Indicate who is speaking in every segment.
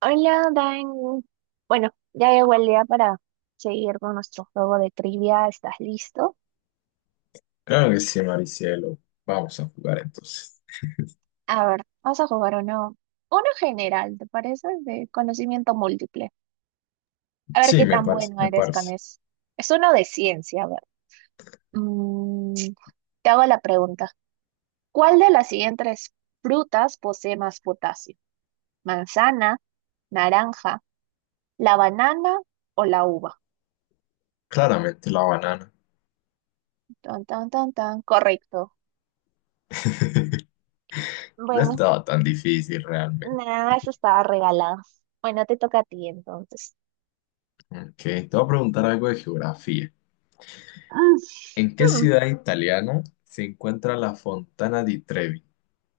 Speaker 1: Hola, Dan. Bueno, ya llegó el día para seguir con nuestro juego de trivia. ¿Estás listo?
Speaker 2: Claro que sí, Maricielo. Vamos a jugar entonces.
Speaker 1: A ver, vamos a jugar uno general, ¿te parece? De conocimiento múltiple. A ver
Speaker 2: Sí,
Speaker 1: qué
Speaker 2: me
Speaker 1: tan
Speaker 2: parece,
Speaker 1: bueno
Speaker 2: me
Speaker 1: eres con
Speaker 2: parece.
Speaker 1: eso. Es uno de ciencia, a ver. Mm, Te hago la pregunta. ¿Cuál de las siguientes frutas posee más potasio? ¿Manzana, naranja, la banana o la uva?
Speaker 2: Claramente la banana.
Speaker 1: Tan, tan, tan, tan. Correcto.
Speaker 2: No
Speaker 1: Bueno.
Speaker 2: estaba tan difícil realmente.
Speaker 1: Nah, eso estaba regalado. Bueno, te toca a ti entonces.
Speaker 2: Ok, te voy a preguntar algo de geografía.
Speaker 1: Ah,
Speaker 2: ¿En qué
Speaker 1: Hmm,
Speaker 2: ciudad italiana se encuentra la Fontana di Trevi?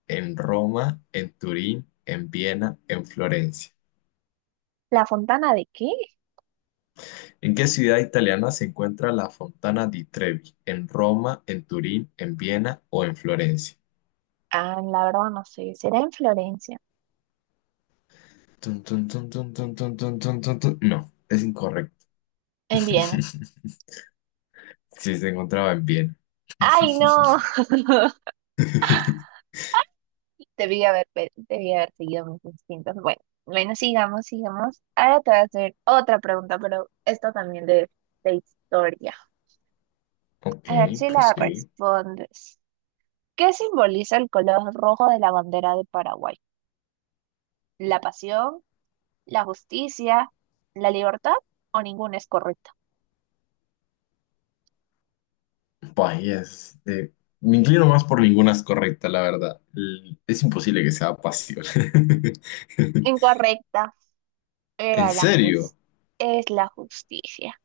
Speaker 2: ¿En Roma, en Turín, en Viena, en Florencia?
Speaker 1: ¿La fontana de qué?
Speaker 2: ¿En qué ciudad italiana se encuentra la Fontana di Trevi? ¿En Roma, en Turín, en Viena o en Florencia?
Speaker 1: Ah, la verdad no sé. ¿Será en Florencia?
Speaker 2: Tun, tun, tun, tun, tun, tun, tun, tun, tun, tun. No, es incorrecto.
Speaker 1: En Viena.
Speaker 2: Sí, se encontraba en bien.
Speaker 1: ¡Ay, no! Debí haber seguido mis instintos. Bueno, bueno, sigamos, sigamos. Ahora te voy a hacer otra pregunta, pero esta también de historia.
Speaker 2: Ok,
Speaker 1: A ver si la
Speaker 2: pues sí.
Speaker 1: respondes. ¿Qué simboliza el color rojo de la bandera de Paraguay? ¿La pasión? ¿La justicia? ¿La libertad? ¿O ninguna es correcta?
Speaker 2: Vaya, me inclino más por ninguna es correcta, la verdad. Es imposible que sea pasión.
Speaker 1: Incorrecta.
Speaker 2: ¿En
Speaker 1: Era la
Speaker 2: serio?
Speaker 1: jus- es la justicia.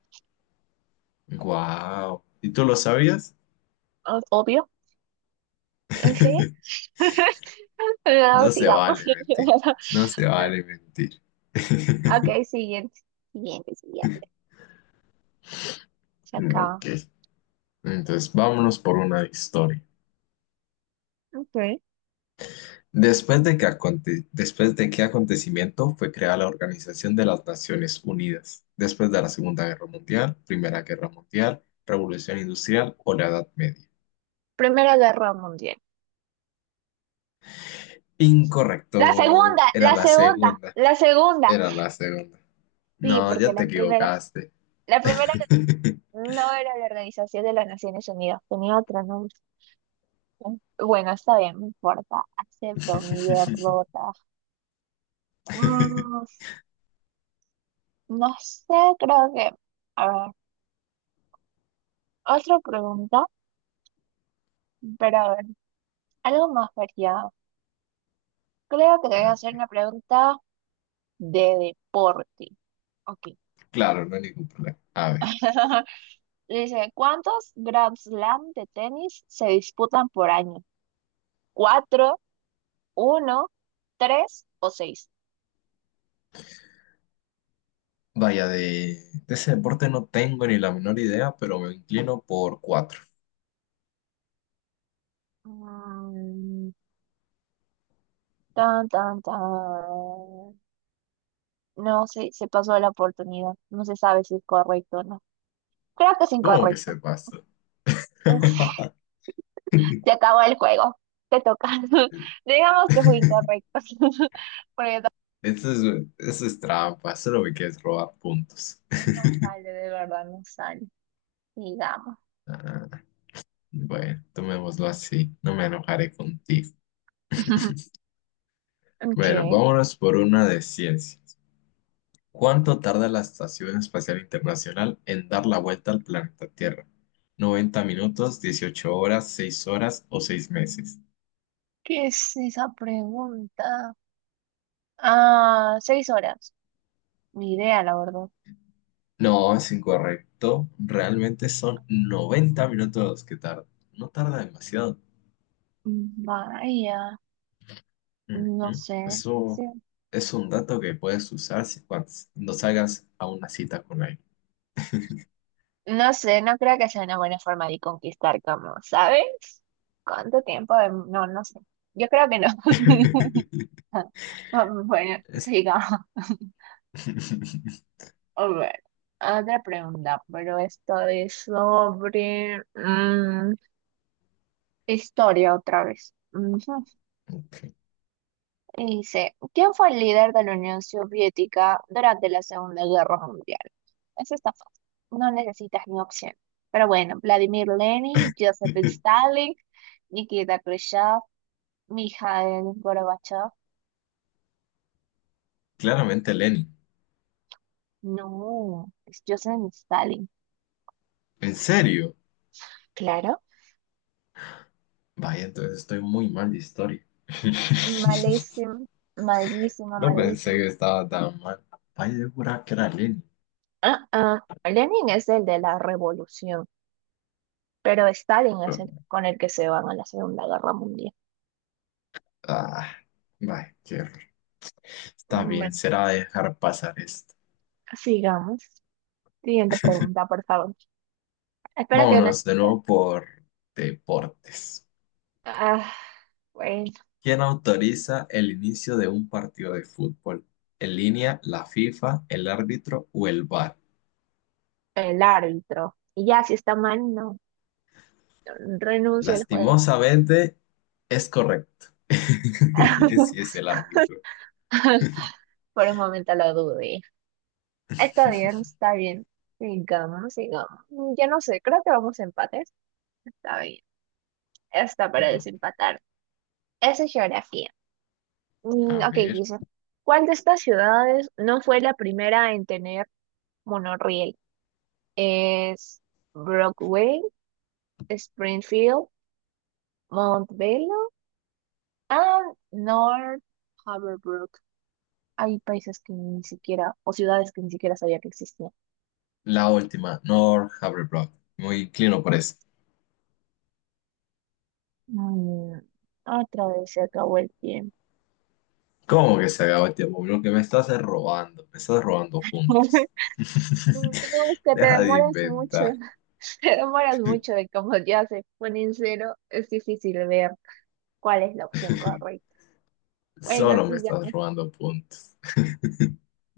Speaker 2: Wow. ¿Y tú lo sabías?
Speaker 1: Ah, obvio. Sí. No,
Speaker 2: No se
Speaker 1: sigamos.
Speaker 2: vale mentir. No se vale mentir.
Speaker 1: Ok, siguiente. Siguiente, siguiente. Se acaba.
Speaker 2: Ok. Entonces, vámonos por una de historia.
Speaker 1: Ok.
Speaker 2: Después de qué acontecimiento fue creada la Organización de las Naciones Unidas, después de la Segunda Guerra Mundial, Primera Guerra Mundial, Revolución Industrial o la Edad Media.
Speaker 1: Primera Guerra Mundial. La segunda,
Speaker 2: Incorrecto, era
Speaker 1: la
Speaker 2: la
Speaker 1: segunda,
Speaker 2: segunda,
Speaker 1: la segunda.
Speaker 2: era la segunda.
Speaker 1: Sí,
Speaker 2: No,
Speaker 1: porque
Speaker 2: ya
Speaker 1: la
Speaker 2: te
Speaker 1: primera,
Speaker 2: equivocaste.
Speaker 1: la primera no era la Organización de las Naciones Unidas, tenía otro nombre. Bueno, está bien, no importa. Acepto mi derrota. Mm, No sé, creo que, a ver, otra pregunta, pero a ver, algo más variado. Creo que te voy a
Speaker 2: No,
Speaker 1: hacer
Speaker 2: ok.
Speaker 1: una pregunta de deporte. Ok.
Speaker 2: Claro, no hay ningún problema. A ver,
Speaker 1: Dice, ¿cuántos Grand Slam de tenis se disputan por año? ¿Cuatro, uno, tres o seis?
Speaker 2: vaya, de ese deporte no tengo ni la menor idea, pero me inclino por cuatro.
Speaker 1: Mm, Tan, tan, tan. No sé, se pasó la oportunidad. No se sabe si es correcto o no. Creo que es
Speaker 2: ¿Cómo que
Speaker 1: incorrecto.
Speaker 2: se pasó?
Speaker 1: Se acabó el juego. Te toca. Digamos que fue incorrecto. Porque no
Speaker 2: Eso es, eso es trampa, solo me quieres robar puntos.
Speaker 1: no sale, de verdad, no sale. Digamos.
Speaker 2: Ah, bueno, tomémoslo así, no me enojaré contigo. Bueno,
Speaker 1: ¿Qué?
Speaker 2: vámonos por una de ciencias. ¿Cuánto tarda la Estación Espacial Internacional en dar la vuelta al planeta Tierra? ¿90 minutos, 18 horas, 6 horas o 6 meses?
Speaker 1: ¿Qué es esa pregunta? Ah, 6 horas. Ni idea, la verdad.
Speaker 2: No, es incorrecto. Realmente son 90 minutos los que tarda. No tarda demasiado.
Speaker 1: Vaya, no
Speaker 2: Ujú.
Speaker 1: sé. Sí.
Speaker 2: Eso es un dato que puedes usar si, cuando no salgas a una cita con alguien.
Speaker 1: No sé, no creo que sea una buena forma de conquistar, como, ¿sabes? ¿Cuánto tiempo? No, no sé. Yo creo que no. Bueno,
Speaker 2: Es-
Speaker 1: sigamos. A ver, otra pregunta, pero esto es sobre historia otra vez. Ujú. Y dice, ¿quién fue el líder de la Unión Soviética durante la Segunda Guerra Mundial? Eso está fácil, no necesitas ni opción. Pero bueno, Vladimir Lenin, Joseph Stalin, Nikita Khrushchev, Mikhail Gorbachev.
Speaker 2: Claramente Lenin.
Speaker 1: No, es Joseph Stalin.
Speaker 2: ¿En serio?
Speaker 1: Claro.
Speaker 2: Vaya, entonces estoy muy mal de historia.
Speaker 1: Malísimo, malísimo,
Speaker 2: No pensé
Speaker 1: malísimo.
Speaker 2: que estaba tan mal. Vaya, yo juraba que era Lenin.
Speaker 1: Ah, ah, Lenin es el de la revolución, pero Stalin es el con el que se van a la Segunda Guerra Mundial.
Speaker 2: Ah, vaya, qué horror. Está bien,
Speaker 1: Bueno,
Speaker 2: será dejar pasar esto.
Speaker 1: sigamos. Siguiente pregunta, por favor. Espera que no.
Speaker 2: Vámonos de nuevo por deportes.
Speaker 1: Ah, bueno,
Speaker 2: ¿Quién autoriza el inicio de un partido de fútbol? ¿En línea, la FIFA, el árbitro o el VAR?
Speaker 1: el árbitro. Y ya, si está mal, no. Renuncio al juego.
Speaker 2: Lastimosamente, es correcto. Sí, es el árbitro.
Speaker 1: Por un momento lo dudé. Está bien, está bien. Sigamos, sigamos. Ya no sé, creo que vamos a empates. Está bien. Está para
Speaker 2: No,
Speaker 1: desempatar. Esa es geografía.
Speaker 2: a
Speaker 1: Ok,
Speaker 2: ver.
Speaker 1: dice, ¿cuál de estas ciudades no fue la primera en tener monorriel? ¿Es Broadway, Springfield, Montbello and North Haverbrook? Hay países que ni siquiera, o ciudades que ni siquiera sabía que existían.
Speaker 2: La última, Nor Havertz. Muy inclino por eso.
Speaker 1: Mm, Otra vez se acabó el tiempo.
Speaker 2: ¿Cómo que se acabó el tiempo? Lo que me estás es robando. Me estás robando
Speaker 1: No,
Speaker 2: puntos.
Speaker 1: es que te
Speaker 2: Deja de
Speaker 1: demoras mucho,
Speaker 2: inventar.
Speaker 1: te demoras mucho y como ya se pone en cero, es difícil ver cuál es la opción correcta. Bueno,
Speaker 2: Solo me estás
Speaker 1: sigamos.
Speaker 2: robando puntos.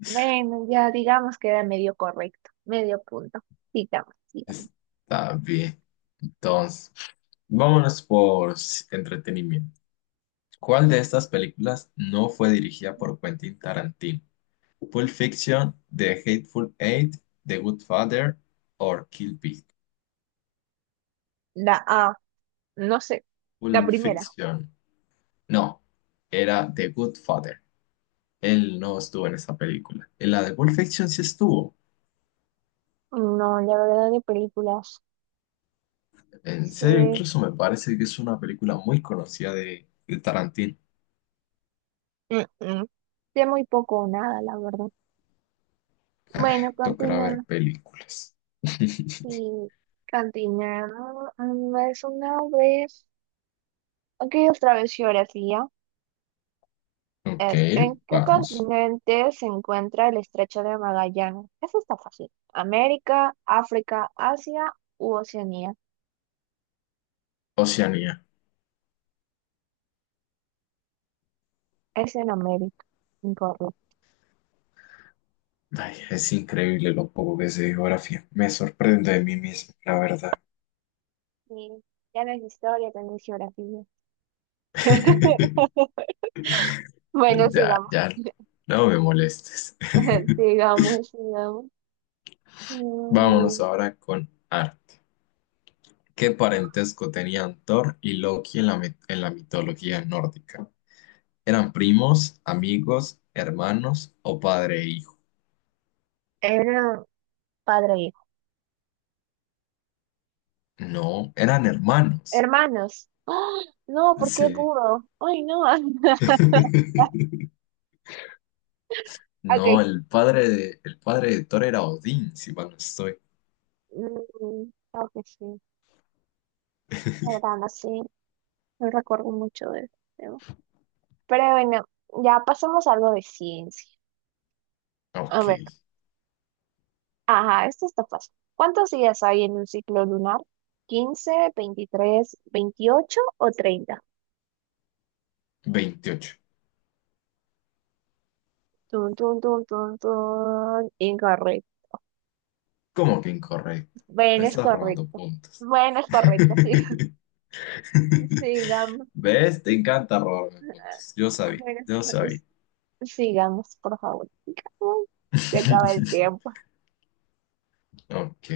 Speaker 1: Bueno, ya digamos que era medio correcto, medio punto. Digamos, digamos.
Speaker 2: Está bien. Entonces, vámonos por entretenimiento. ¿Cuál de estas películas no fue dirigida por Quentin Tarantino? Pulp Fiction, The Hateful Eight, The Good Father o Kill Bill.
Speaker 1: La A, no sé, la
Speaker 2: Pulp
Speaker 1: primera.
Speaker 2: Fiction. No, era The Good Father. Él no estuvo en esa película. En la de Pulp Fiction sí estuvo.
Speaker 1: No, la verdad de películas
Speaker 2: En serio,
Speaker 1: sé,
Speaker 2: incluso me parece que es una película muy conocida de Tarantino.
Speaker 1: Mm, mm. sé muy poco o nada, la verdad.
Speaker 2: Ah,
Speaker 1: Bueno,
Speaker 2: tocará ver
Speaker 1: continuemos.
Speaker 2: películas.
Speaker 1: Y continuemos. Es una vez. Aquí otra vez geografía.
Speaker 2: Ok,
Speaker 1: Es, ¿en qué
Speaker 2: vamos.
Speaker 1: continente se encuentra el Estrecho de Magallanes? Eso está fácil. ¿América, África, Asia u Oceanía?
Speaker 2: Oceanía.
Speaker 1: Es en América, incorrecto.
Speaker 2: Ay, es increíble lo poco que sé de geografía. Me sorprendo de mí mismo, la verdad.
Speaker 1: Sí, ya no es historia, también es geografía. Bueno,
Speaker 2: Ya,
Speaker 1: sigamos.
Speaker 2: ya. No me molestes.
Speaker 1: Sigamos, sigamos.
Speaker 2: Vámonos
Speaker 1: Mm,
Speaker 2: ahora con arte. ¿Qué parentesco tenían Thor y Loki en la mitología nórdica? ¿Eran primos, amigos, hermanos o padre e hijo?
Speaker 1: Era padre e hijo.
Speaker 2: No, eran hermanos.
Speaker 1: Hermanos. ¡Ah! No, ¿por qué
Speaker 2: Sí.
Speaker 1: burro? Ay, no.
Speaker 2: No,
Speaker 1: Ok.
Speaker 2: el padre de Thor era Odín, si mal no estoy.
Speaker 1: Creo que sí. La verdad, no sé. No recuerdo mucho de eso. Pero bueno, ya pasemos a algo de ciencia. A
Speaker 2: Ok,
Speaker 1: ver, ajá, esto está fácil. ¿Cuántos días hay en un ciclo lunar? 15, 23, 28 o 30.
Speaker 2: 28.
Speaker 1: Tun, tun, tun, tun, tun. Incorrecto.
Speaker 2: ¿Cómo que incorrecto? Me
Speaker 1: Bueno, es
Speaker 2: estás robando
Speaker 1: correcto.
Speaker 2: puntos.
Speaker 1: Bueno, es correcto, sí. Sigamos.
Speaker 2: ¿Ves? Te encanta robarme puntos. Yo
Speaker 1: Ah,
Speaker 2: sabía,
Speaker 1: bueno,
Speaker 2: yo sabía.
Speaker 1: es- sigamos, por favor. Sigamos. Se acaba el tiempo.
Speaker 2: Ok,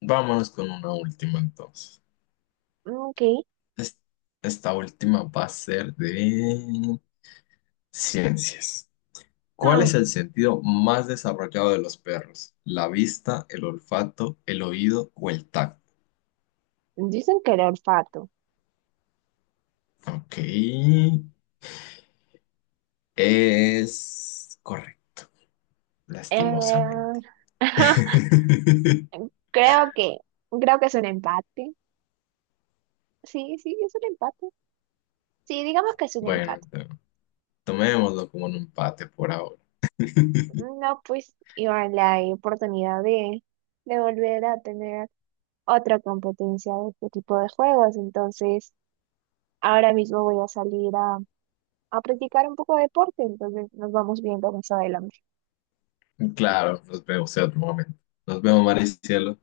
Speaker 2: vámonos con una última entonces.
Speaker 1: Ok.
Speaker 2: Es- Esta última va a ser de ciencias. ¿Cuál
Speaker 1: Hmm,
Speaker 2: es el sentido más desarrollado de los perros? ¿La vista, el olfato, el oído o el tacto?
Speaker 1: Dicen que el olfato.
Speaker 2: Ok. Es correcto,
Speaker 1: Eh,
Speaker 2: lastimosamente.
Speaker 1: creo que, creo que es un empate. Sí, sí, es un empate. Sí, digamos que es un
Speaker 2: Bueno,
Speaker 1: empate.
Speaker 2: tomémoslo como un empate por ahora.
Speaker 1: No, pues, iba la oportunidad de volver a tener otra competencia de este tipo de juegos. Entonces, ahora mismo voy a salir a, practicar un poco de deporte. Entonces, nos vamos viendo más adelante.
Speaker 2: Claro, nos vemos en otro momento. Nos vemos, Maricielo.